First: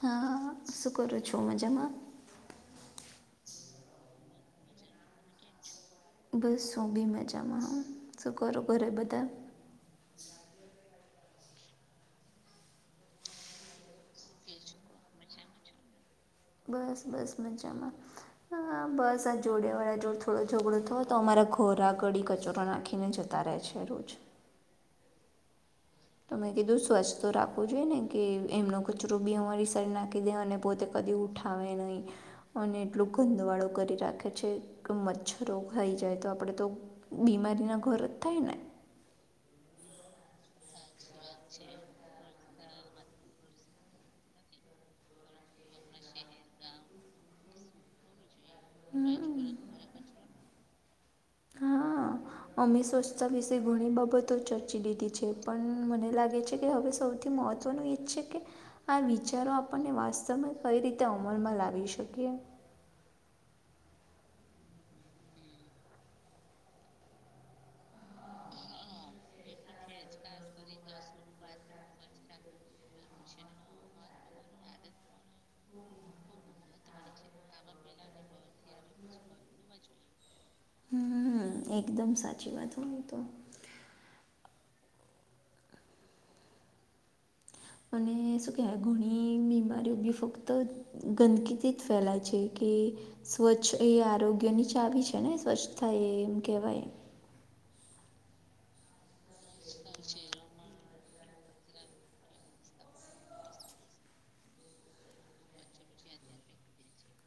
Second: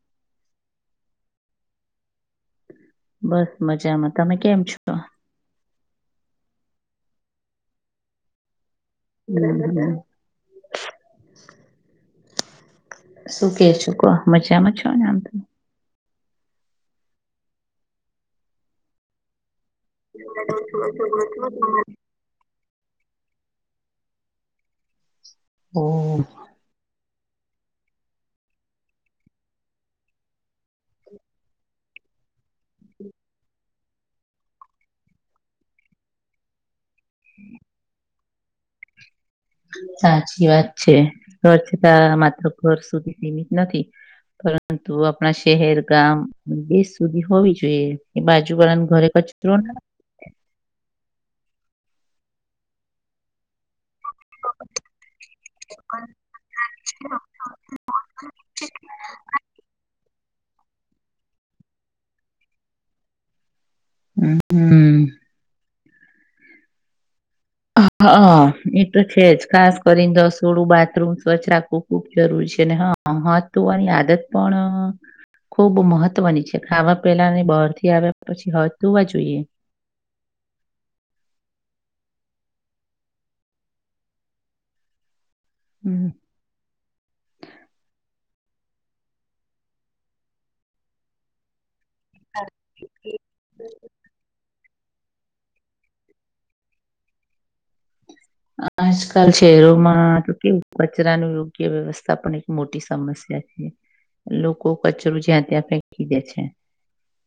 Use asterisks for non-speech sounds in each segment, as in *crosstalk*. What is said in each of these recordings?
હા હ શું કરર છમા જમમા બસ મજામાં તમે કેમ છો બસ શું બી મજામાં શું કરો ઘરે બધા હમ શું કે છુ ક મજામાં છો ને આમ તમે બસ બસ મજામાં હ બસ આ જોડે વાળા જોડ થોડો ઝઘડો થયો તો અમારા ઘોરા ઘડીી કચોરો નાખીને જતા રહે છે રોજ હમ તમે કીધું સ્ું સ્તો રાખવો જોઈએ ને કે એમનો કચરો બી અમારી શરી નાખી દે અને પોતે કદી ઉઠાવે નહીં અને એટલું ગંધવાળો કરી રાખે છે કે મચ્છરો ખાઈ જાય તો આપડે તો બીમારીના ઘોર જ થાય ને સાચી વાત છે વ છેતા માત્ર ઘર સુધી સીમિત નથી પરંતુ આપણા શહેર ગામ દેશ સુધી હોવી જો એ બાજુ બળન ઘરે કચ હમ ત્ર ના હા અમે સ્વચ્છતા વિશે ઘણી બા ચર્ચી લીધી છે પણ મને લાગે છે કે હવે સૌથી મહત્વનું એ જ છે કે આ વિચારો આપણને વાસ્તવમાં કઈ રીતે અમલમાં લાવી શકીએ હ હમ હા એ તો છે જ ખાસ કરીને રસોડું બાથરૂમ સ્વચ્છ રાખવું ખુબ જરૂરી છે હા હા તોું આની આદત પણ ખૂબ મહત્વની છે ખાવા પેલાને બહારથી આવ્યા પછી હ તો હોવા જોઈએ હમ એકદમ સાચી વાત હોય તો હમ અને શું કેહેવાય ઘણી બીમારીઓ બી ફક્ત ગંદકીથી ફેલાય છે કે સ્વચ્છ એ આરોગ્ય ની ચાવી છે ને સ્વચ્છ થાય એમ કહેવાયમ આજકાલ શહેરોમાં ટ કેવું કચરા ન યોગ્ય વ્યવસ્થા પણ એક મોટી સમસ્યા છે લોકો કચરો જ્યાં ત્યાં ફેંકી દે છે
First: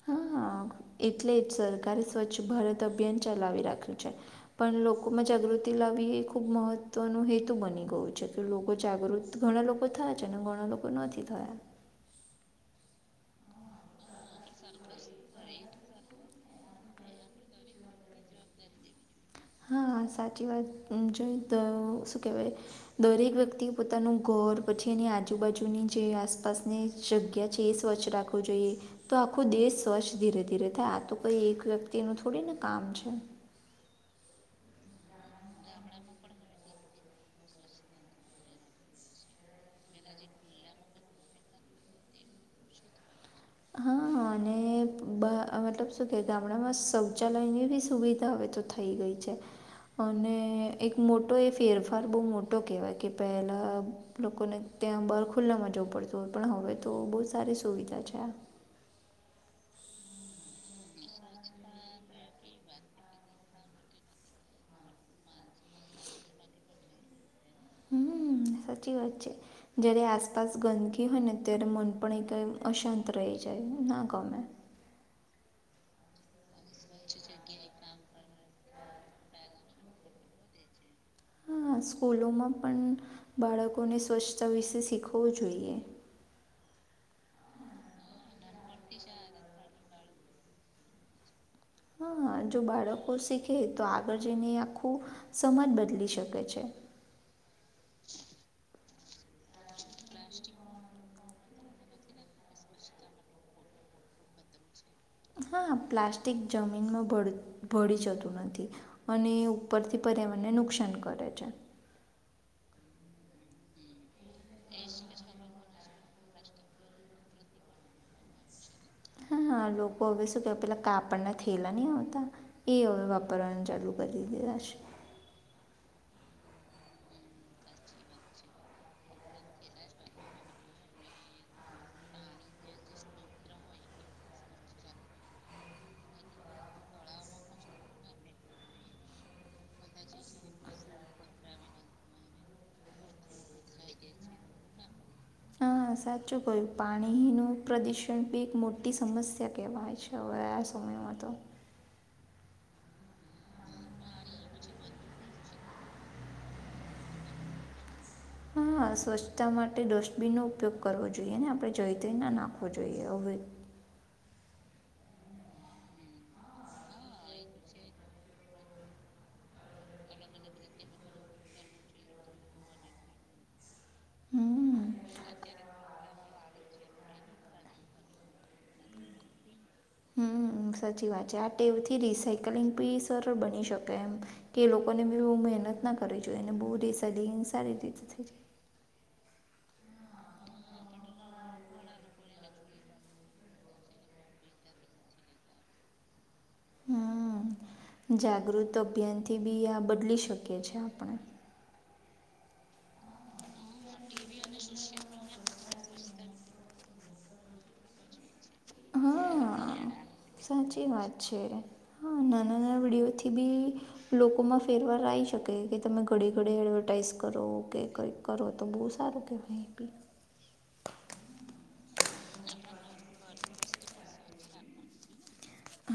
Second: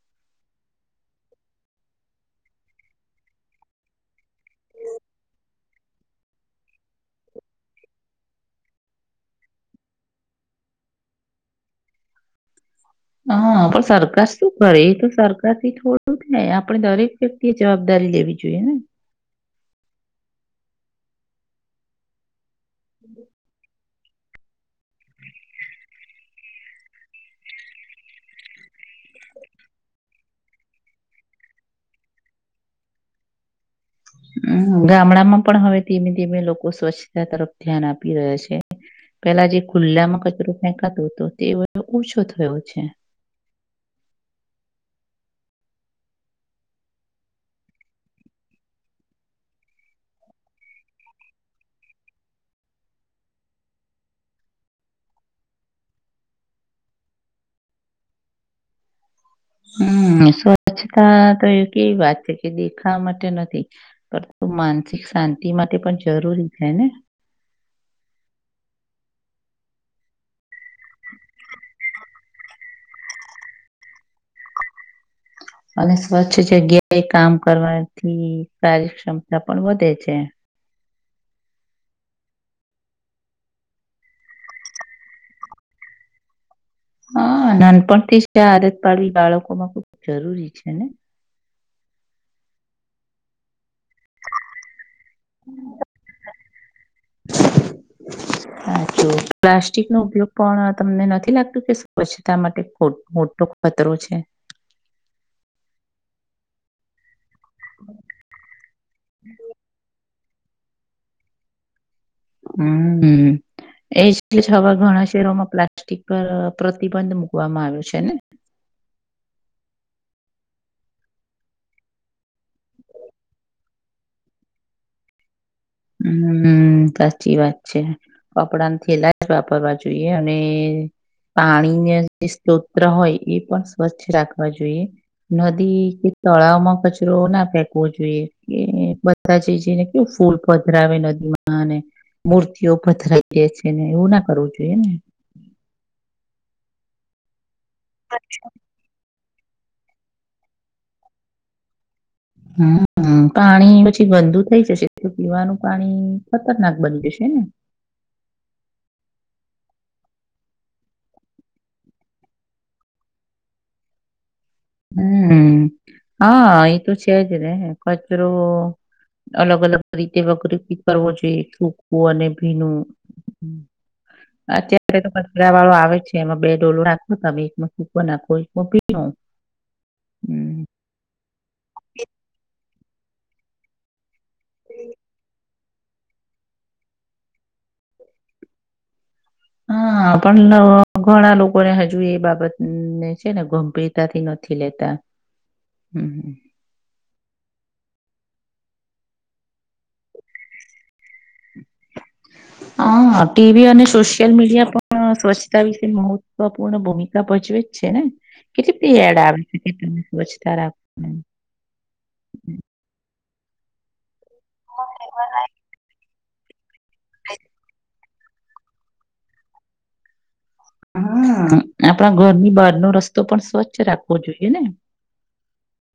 હા હા એટલે જ સરકારે સ્વચ્છ ભારત અભિયાન ચલાવી રાખ્યું છે પણ લોકોમાં જાગૃતિ લ એ ખુબ મહત્વ ન હેતુ બની ગયું છે કે લોકો જાગૃત ઘણા લોકો થાય છે ને ઘણા તો લોકોનો અથી થય હા પણ સરકાર શું કરે એ તો સરકાર થી થોડું થાય આપે દરેક વ્યક્તિ એ જવાબદારી કરી લેવી જોઈએ ને સાચ વાત દરેક વ્યક્તિ પોતાનું ઘર પછી એની આજુબાજુની જે આસપાસની જગ્યા છે એ સ્વચ્છ રાખવું જોઈએ તો આખું દેશ સ્વચ્છ ધીરે ધીરે થાય આ તો કઈ એક વ્યક્તિનું થોડીને કામ છે હમ ગામડામાં પણ હવે ધીમે ધીમે લોકો સ્વચ્છતા તરફ ધ્યાન આપી રહ્યા છે પેલા જે ખુલ્લામાં કચરો ફેંકાતો હતો તે ઓછો થયો છે હા અને બ મતલબ શું કહે ગામડામાં શૌચાલયની બી સુવિધા હવે તો થઈ ગઈ છે છે અને એક મોટો એ ફેરફાર બહુ મોટો કહેવાય કે પહેલા લોકોને ત્યાં બર ખુલ્લામાં જવું પડત હોય પણ હવે તો બહુ સારી સુવિધા છે આ હમ શું તા તો એવી વાત છે કે દેખાવા માટે નથી પરંતુ માનસિક શાંતિ માટે પણ જરૂરી છે ને હમ સાચી વાત છે જ્યારે આસપાસ ગંદકી હોય ને ત્યારે મન પણ એકદમ અશાંત રહે છે ના ગમે અને સ્વચ્છ જગ્યા એ કામ કરવા કાર્યક્ષ્મતા પણ વધે છે હા સ્કૂલોમાં પણ બાળકોને સ્વચ્છતા વિશે શીખવવું જોઈએ હા નાનપણથી છે આદત પાડવી બાળકોમાં ખબ જરૂરી છે ને હા જો બાળકો શીખે તો આગળ જઈને આખું સમાજ બદલી શકે છે તો પ્લાસ્ટિક નો ઉપયોગ પણ તમને નથી લાગતું કે સ્વચ્છતા માટે મોટો ખતરો છે બમ છે હા પ્લાસ્ટિક જમીનમાં ભળી જતું નથી અને ઉપરથી પર્યાવારણને નુકસાન કરે છે હમ એવા ઘણા શહેરોમાં પ્લાસ્ટિક પર પ્રતિબંધ મુૂકવામાં આવ્યો છે ને હા હ લોકો હવે શું કેવાય પેલા કાપડના થેલા નહીં આવતા એ હવે વાપરવાનું ચાલુ કરી દધા છે *inaudible* હમ હમ, સાચી વાત છે. કપડાન થેલા જ વાપરવા જોઈએ અને પાણીને જે સ્ત્રોત હોય એ પણ સ્વચ્છ રાખવા જોઈએ નદી કે તળાવમાં કચરોના ફેંકવો જોઈએ એ બધા જઈ જઈને કેવું ફૂલ પધરાવે નદીમાં. ને મૂર્તિઓ પધરાઈ દે છેને એવુનાં કરવું જોઈએને. હા, સાચું કહયું પાણીનું પ્રદુષણ બી એક મોટી સમસ્યા કે ભાઈ છેવે આ સમયમાં તો. હમ. હ, પાણી પછી ગંદુ થઈ જશે પીવાનું પાણી ખતરનાક બની જશેને. હમ. સ્વચ્છતા માટે ડસ્ટબિનનો ઉપયોગ કરવો જોઈએને આપણે જઈ તઈના નાખવો જોઈએ અવે. હમ. હા, એતો છેજને કચરો. અલગ અલગ રીતે વગર કરવો જોઈએ સૂકું અને ભીનું. હમ અત્યારે તો કચરા વાળો આવે છે. એમાં બે ડોલો રાખો તમે એકમાં સૂકો નાખો એકમાં ભીનો. હમ, સાચી વાત છે. આ ટેવથી રિસાયકલિંગ બી સરળ બની શકે એમ કે લોકોને બી મહેનતનાં કરવી જોઈએ ને બો *unintelligible* સારી. *unintelligible* *inaudible* હા, પણ ઘણા લોકોને હજુ એ બાબતને છેને ગંભીરતાથી નથી લેતા. *inaudible* હમ. હમ, જાગૃત અભિયાનથી બી આ બદલી શકીએ છે આપણે. *inaudible* હા, ટીવી અને સોશિયલ મીડિયા પણ સ્વચ્છતા વિશે મહત્વપૂર્ણ ભૂમિકા ભજવે જ છેને. કેટલી બધી એડ આવી શકે હા. તમે સ્વચ્છતાં સાચી રાખોને વાત એમ છે. હા, *inaudible* નાના-નાના વિડીયોથી બી લોકોમાં ફેરવાર આવી શકે કે તમે ઘડે ઘડે એડવર્ટાઈઝ કરો કે ક કરો તો બહુ સારું કહેવાય. હા, આપણા ઘરની બારનો રસ્તો પણ સ્વચ્છ રાખવો જોઈએને.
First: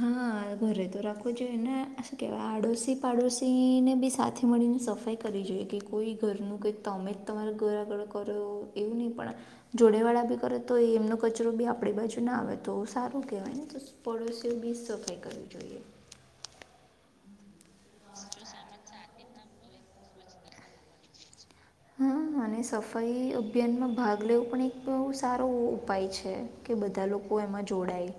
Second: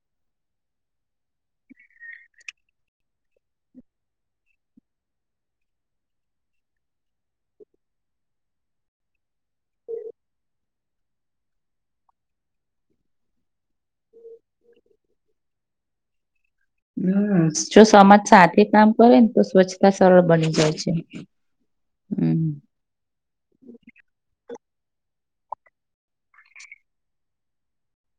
હા, ઘરેતો રાખવું જોઈએને શું કેવાય આડોશી પાડોશીને બી સાથે મળી સફાઈ કરવી જોઈએ કે કોઈ ઘરનું કઈંક તમેજ તમારા ઘર આગળ કરો એવું ની પણ. જોડે વાળા બી કરે તો એમનો કચરો બી આપણી બાજુના આવે તો સારું કેવાય ને. પડોશીઓ બીજ સફાઈ કરવી જોઈએ. હમ, જો સમાજ સાથે કામ કરેને તો સ્વચ્છતા સરળ બની જાય છે. હમ, અને સફાઈ અભિયાનમાં ભાગ લેવું પણ એક બહુ સારો ઉપાય છે કે બધા લોકો એમાં જોડાય.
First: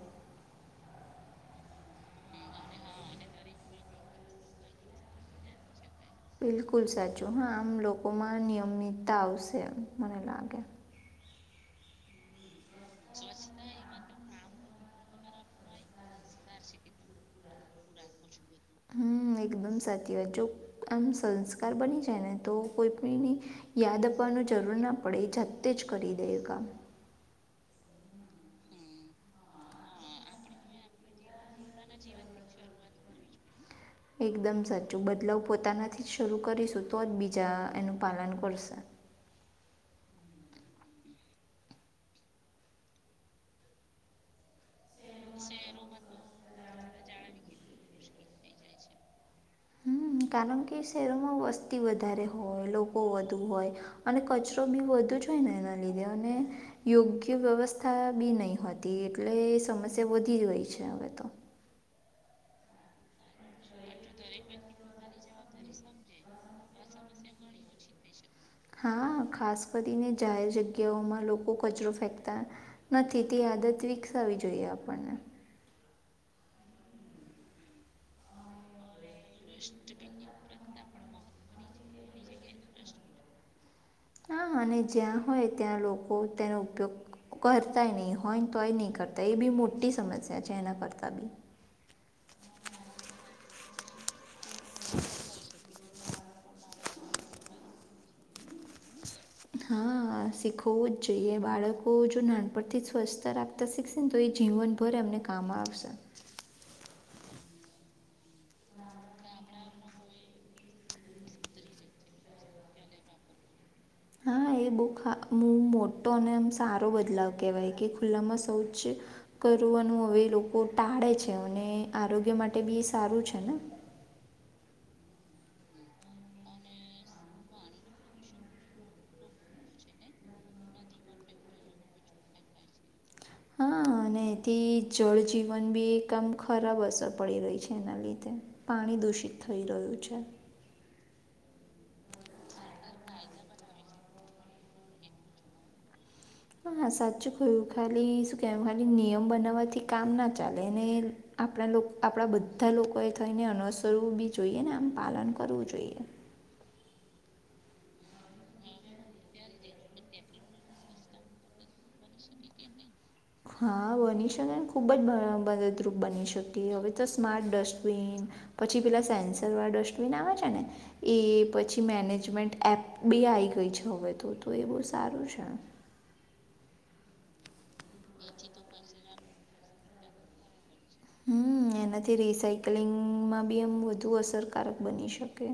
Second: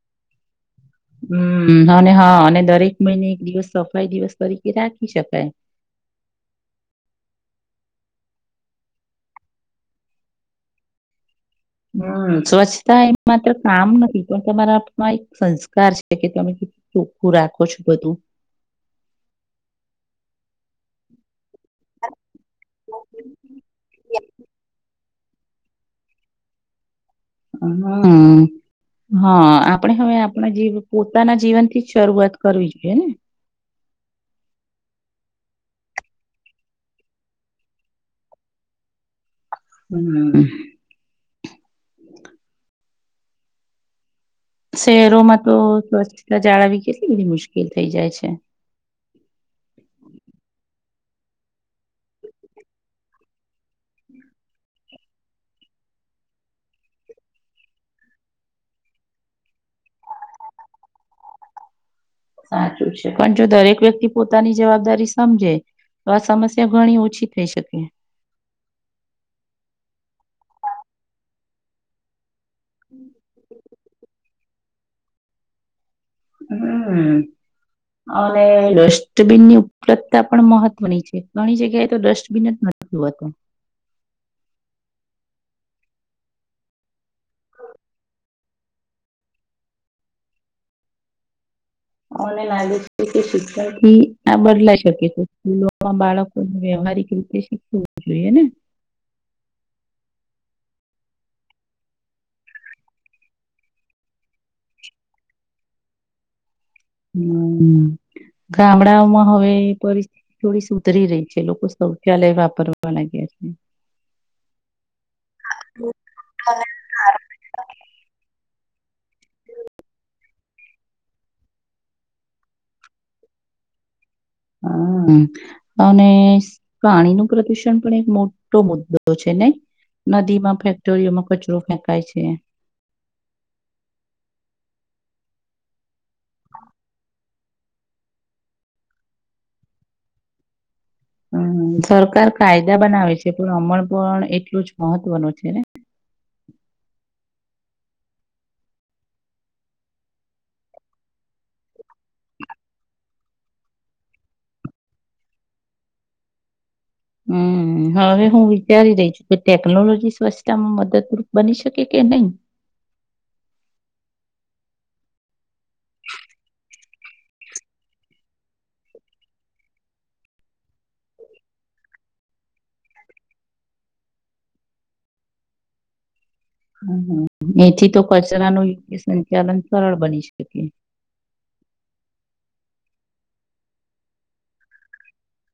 હમ, અને હા અને દરેક મહિને એક દિવસ સફાઈ દિવસ તરીકે રાખી શકાય. બિલકુલ સાચું. હા, આમ લોકોમાં નિયમિતતા આવશે મને લાગે. હમ, સ્વચ્છતા એ માત્ર કામ નથી પણ તમારા આપમાં એક સંસ્કાર છેકે તમે ચોખ્ખું રાખો છો બધું. હમ, એકદમ સાચી વાત જો આમ સં કાર બની જાયને તો કોઈપીની યાદ આપવાનું જરૂરનાં આપડે જાતે જ કરી દઈએ કામ. હમ. હા, આપણે હવે આપણાં જે પોતાના જીવનથી જ શરૂઆત કરવી જોઈએ ને. *inaudible* એકદમ સાચું. બદલાવ પોતાનાથી જ શરૂ કરીશું તોજ બીજા એનું પાલન કરશે. હમ *inaudible* શહેરોમાં તો સ્વચછતા જાળવવી કેટલી મુશ્કેલ થઈ જાય છે. એવામાં હું વસ્તી વધારે હોય લોકો વધુ હોય અને કચરો બી વધુ જ હોઈ ને એના લીધે અને યોગ્ય વ્યવસ્થા બી નહી હતી એટલે સમસ્યા વધી ગઈ છે હવે તો. સાચું છે પણ જો દરેક વ્યક્તિ પોતાની જવાબદારી સમજે તો આ સમસ્યા ઘણી ઓછી થઈ શકે. હા ખાસ કરીને જાહેર જગ્યાઓમાં લોકો કચરો ફેંકે નથી તે આદત વિકસાવી જોઈએ આપણને. હમ્મ અને ડસ્ટબીનની ઉપલબ્ધતા પણ મહત ત્વની છે ઘણી જગ્યાએ તો ડસ્ટબિન જ નથી હોતું. હા અને જ્યાં હોય ત્યાં લોકો તેનો ઉપયોગ કરતાય નહી હોય તોય નહી કરતાય એ બી મોટી સમસ્યા છે એના કરતા બી. મને લાગે છે કે શિક્ષણ થી આ બદલાઈ શકે છે સ્કૂલો તો આ બાળકોને વ્યવહારિક રીતે શીખવું જોઈએ ને. હા શીખવવું જ જોઈએ બાળકો જો નાનપણથી સ્વચ્છતા રાખતા શીખશે ને તો એજ જીવનભર એમને કામ આવશે. હમ્મ. ગામડાઓમાં હવે પરિસ્થિતિ થોડી સુધરી રહી છે લોકો શૌચાલય વાપરવા લાગ્યા છે. હા એ બહુ મોટો અને એમ સારો બદલાવ કેહેવાય કે ખુલ્લામાં શૌચાલય કરવાનું હવે લોકો ટાળે છે અને આરોગ્ય માટે બી સારું છે ને. *inaudible* હા અને પાણી નું પ્રદુષણ પણ એક મોટો મુદ્દો છે ને. નદીમાં ફેક્ટરીઓમાં કચરો ફેંકાય છે. હા અને એથી જળજીવન બી આામ ખરાબ અસર પડી રહી છે એના લીધે પાણી દૂષિત થઈ રહ્યું છે. હમ સરકાર કાયદા બનાવે છે પણ અમણ પણ એટલું જ મહત્વનું છે ને. હા સાચું ખાલી શું કે ખાલી નિયમ બનાવવાથી કામ ના ચાલે ને આપણા આપણા બ ધા લોકો એ થઈને અનસરવું બી જોઈએ ને આમ પાલન કરવું જોઈએ. હમ્મ હવે હું વિચારી રહી છું કે ટેકનોલોજી સ્વચ્છતામાં મદદરૂપ બની શકે કે નઈ. *inaudible* હા બની શકે ખૂબ જ મદદરૂપ બની શકી હવે તો સ્માર્ટ ડસ્ટબિન પછી પેલા સેન્સર વાળા ડસ્ટબિન આવે છે, ને એ પછી મેનેજમેન્ટ એપ બી આઈ ગઈ છે, હવે તો તો એ બહુ સારું છે. એથી તો કચરા નો યોગ્ય સંચાલન સરળ બની શકે. હમ્મ. અને એનાથી રિસાયકલિંગમાં બી આમ વધુ અસરકારક બની શકે.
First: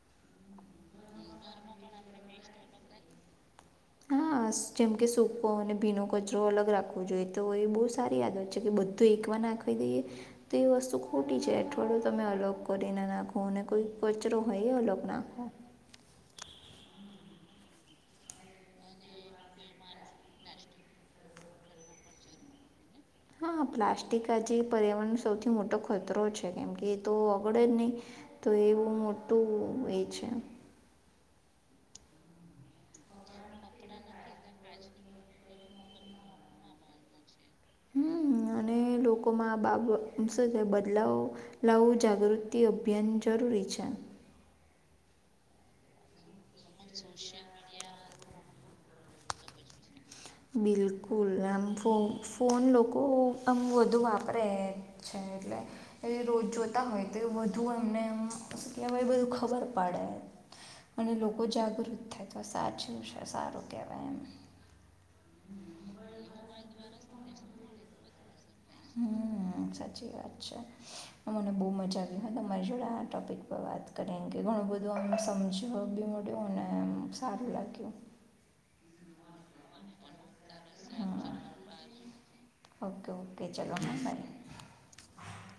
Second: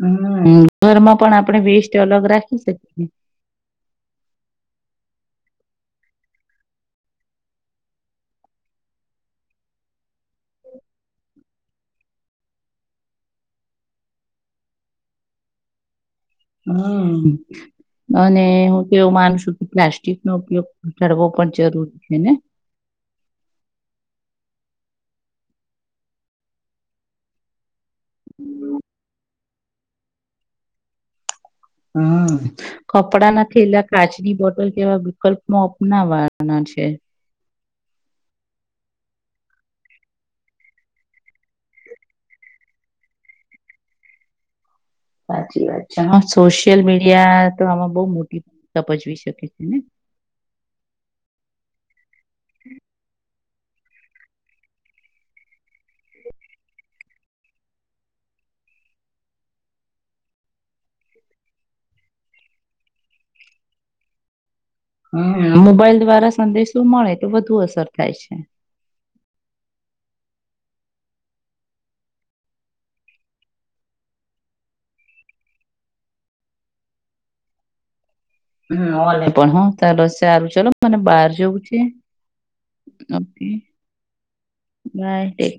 હમ્મ ઘરમાં પણ આપણે વેસ્ટ અલગ રાખી શકીએ. હા. જેમકે સૂકો અને ભીનો કચરો અલગ રાખવો જોઈએ તો એ બહુ સારી યાદ હોય છે કે બધું એક વાર નાખી દઈએ તો એ વસ્તુ ખોટી છે. થોડો તમે અલોગ કરી ના નાખો અને કોઈ કચરો હોય એ અલોગ નાખો. હમ્મ. અને હું તોવું માનું છું કે પ્લાસ્ટિક નો ઉપયોગ કરવો પણ જરૂરી છે ને. *inaudible* હા પ્લાસ્ટિક આજે પર્યાવરણ સૌથી મોટો ખતરો છે કેમ કે એ તો ઓગળે જ નહીં. તો એવુ મોટું એ છે. હમ્મ કપડાના થેલા કાચની બોટલ કેવા વિકલ્પમાં અપનાવાના છે. હમ્મ અને લોક કોમાં આ બાબત સાથેે બદલાવ લાવવું જાગૃતિ અભિયાન જરૂરી છે. સાચી વાત છે સોશિયલ મીડિયા તો આમાં બઉ મોટા તપજવી શકે છે ને બિલકુલ એમ ફો ફોન લોકો આમ વધુ વાપરે છે, એટલે એ રોજ જોતા હોય તો વધુ અમને આમ કે ભ બધું ખબર પડે અને લોકો જાગૃત થાય તો સાચું સારું કહેવાય એમ હ મોબાઈલ દ્વારા સંદેશો મળે તો વધુ અસર થાય છે. હમ. હ સાચી વાત છે મને બહુ મજા આવી તમારી જોડે આ ટોપિક પર વાત કરી. ઘણું બધું આમ સમજવા બી મળ્યું અને સારું લાગ્યું. હ પણ હ ચાલ. સારું ચલો મને હમ બહાર જવું છે, ઓકે. ચલો હા બાય ના ઠીક.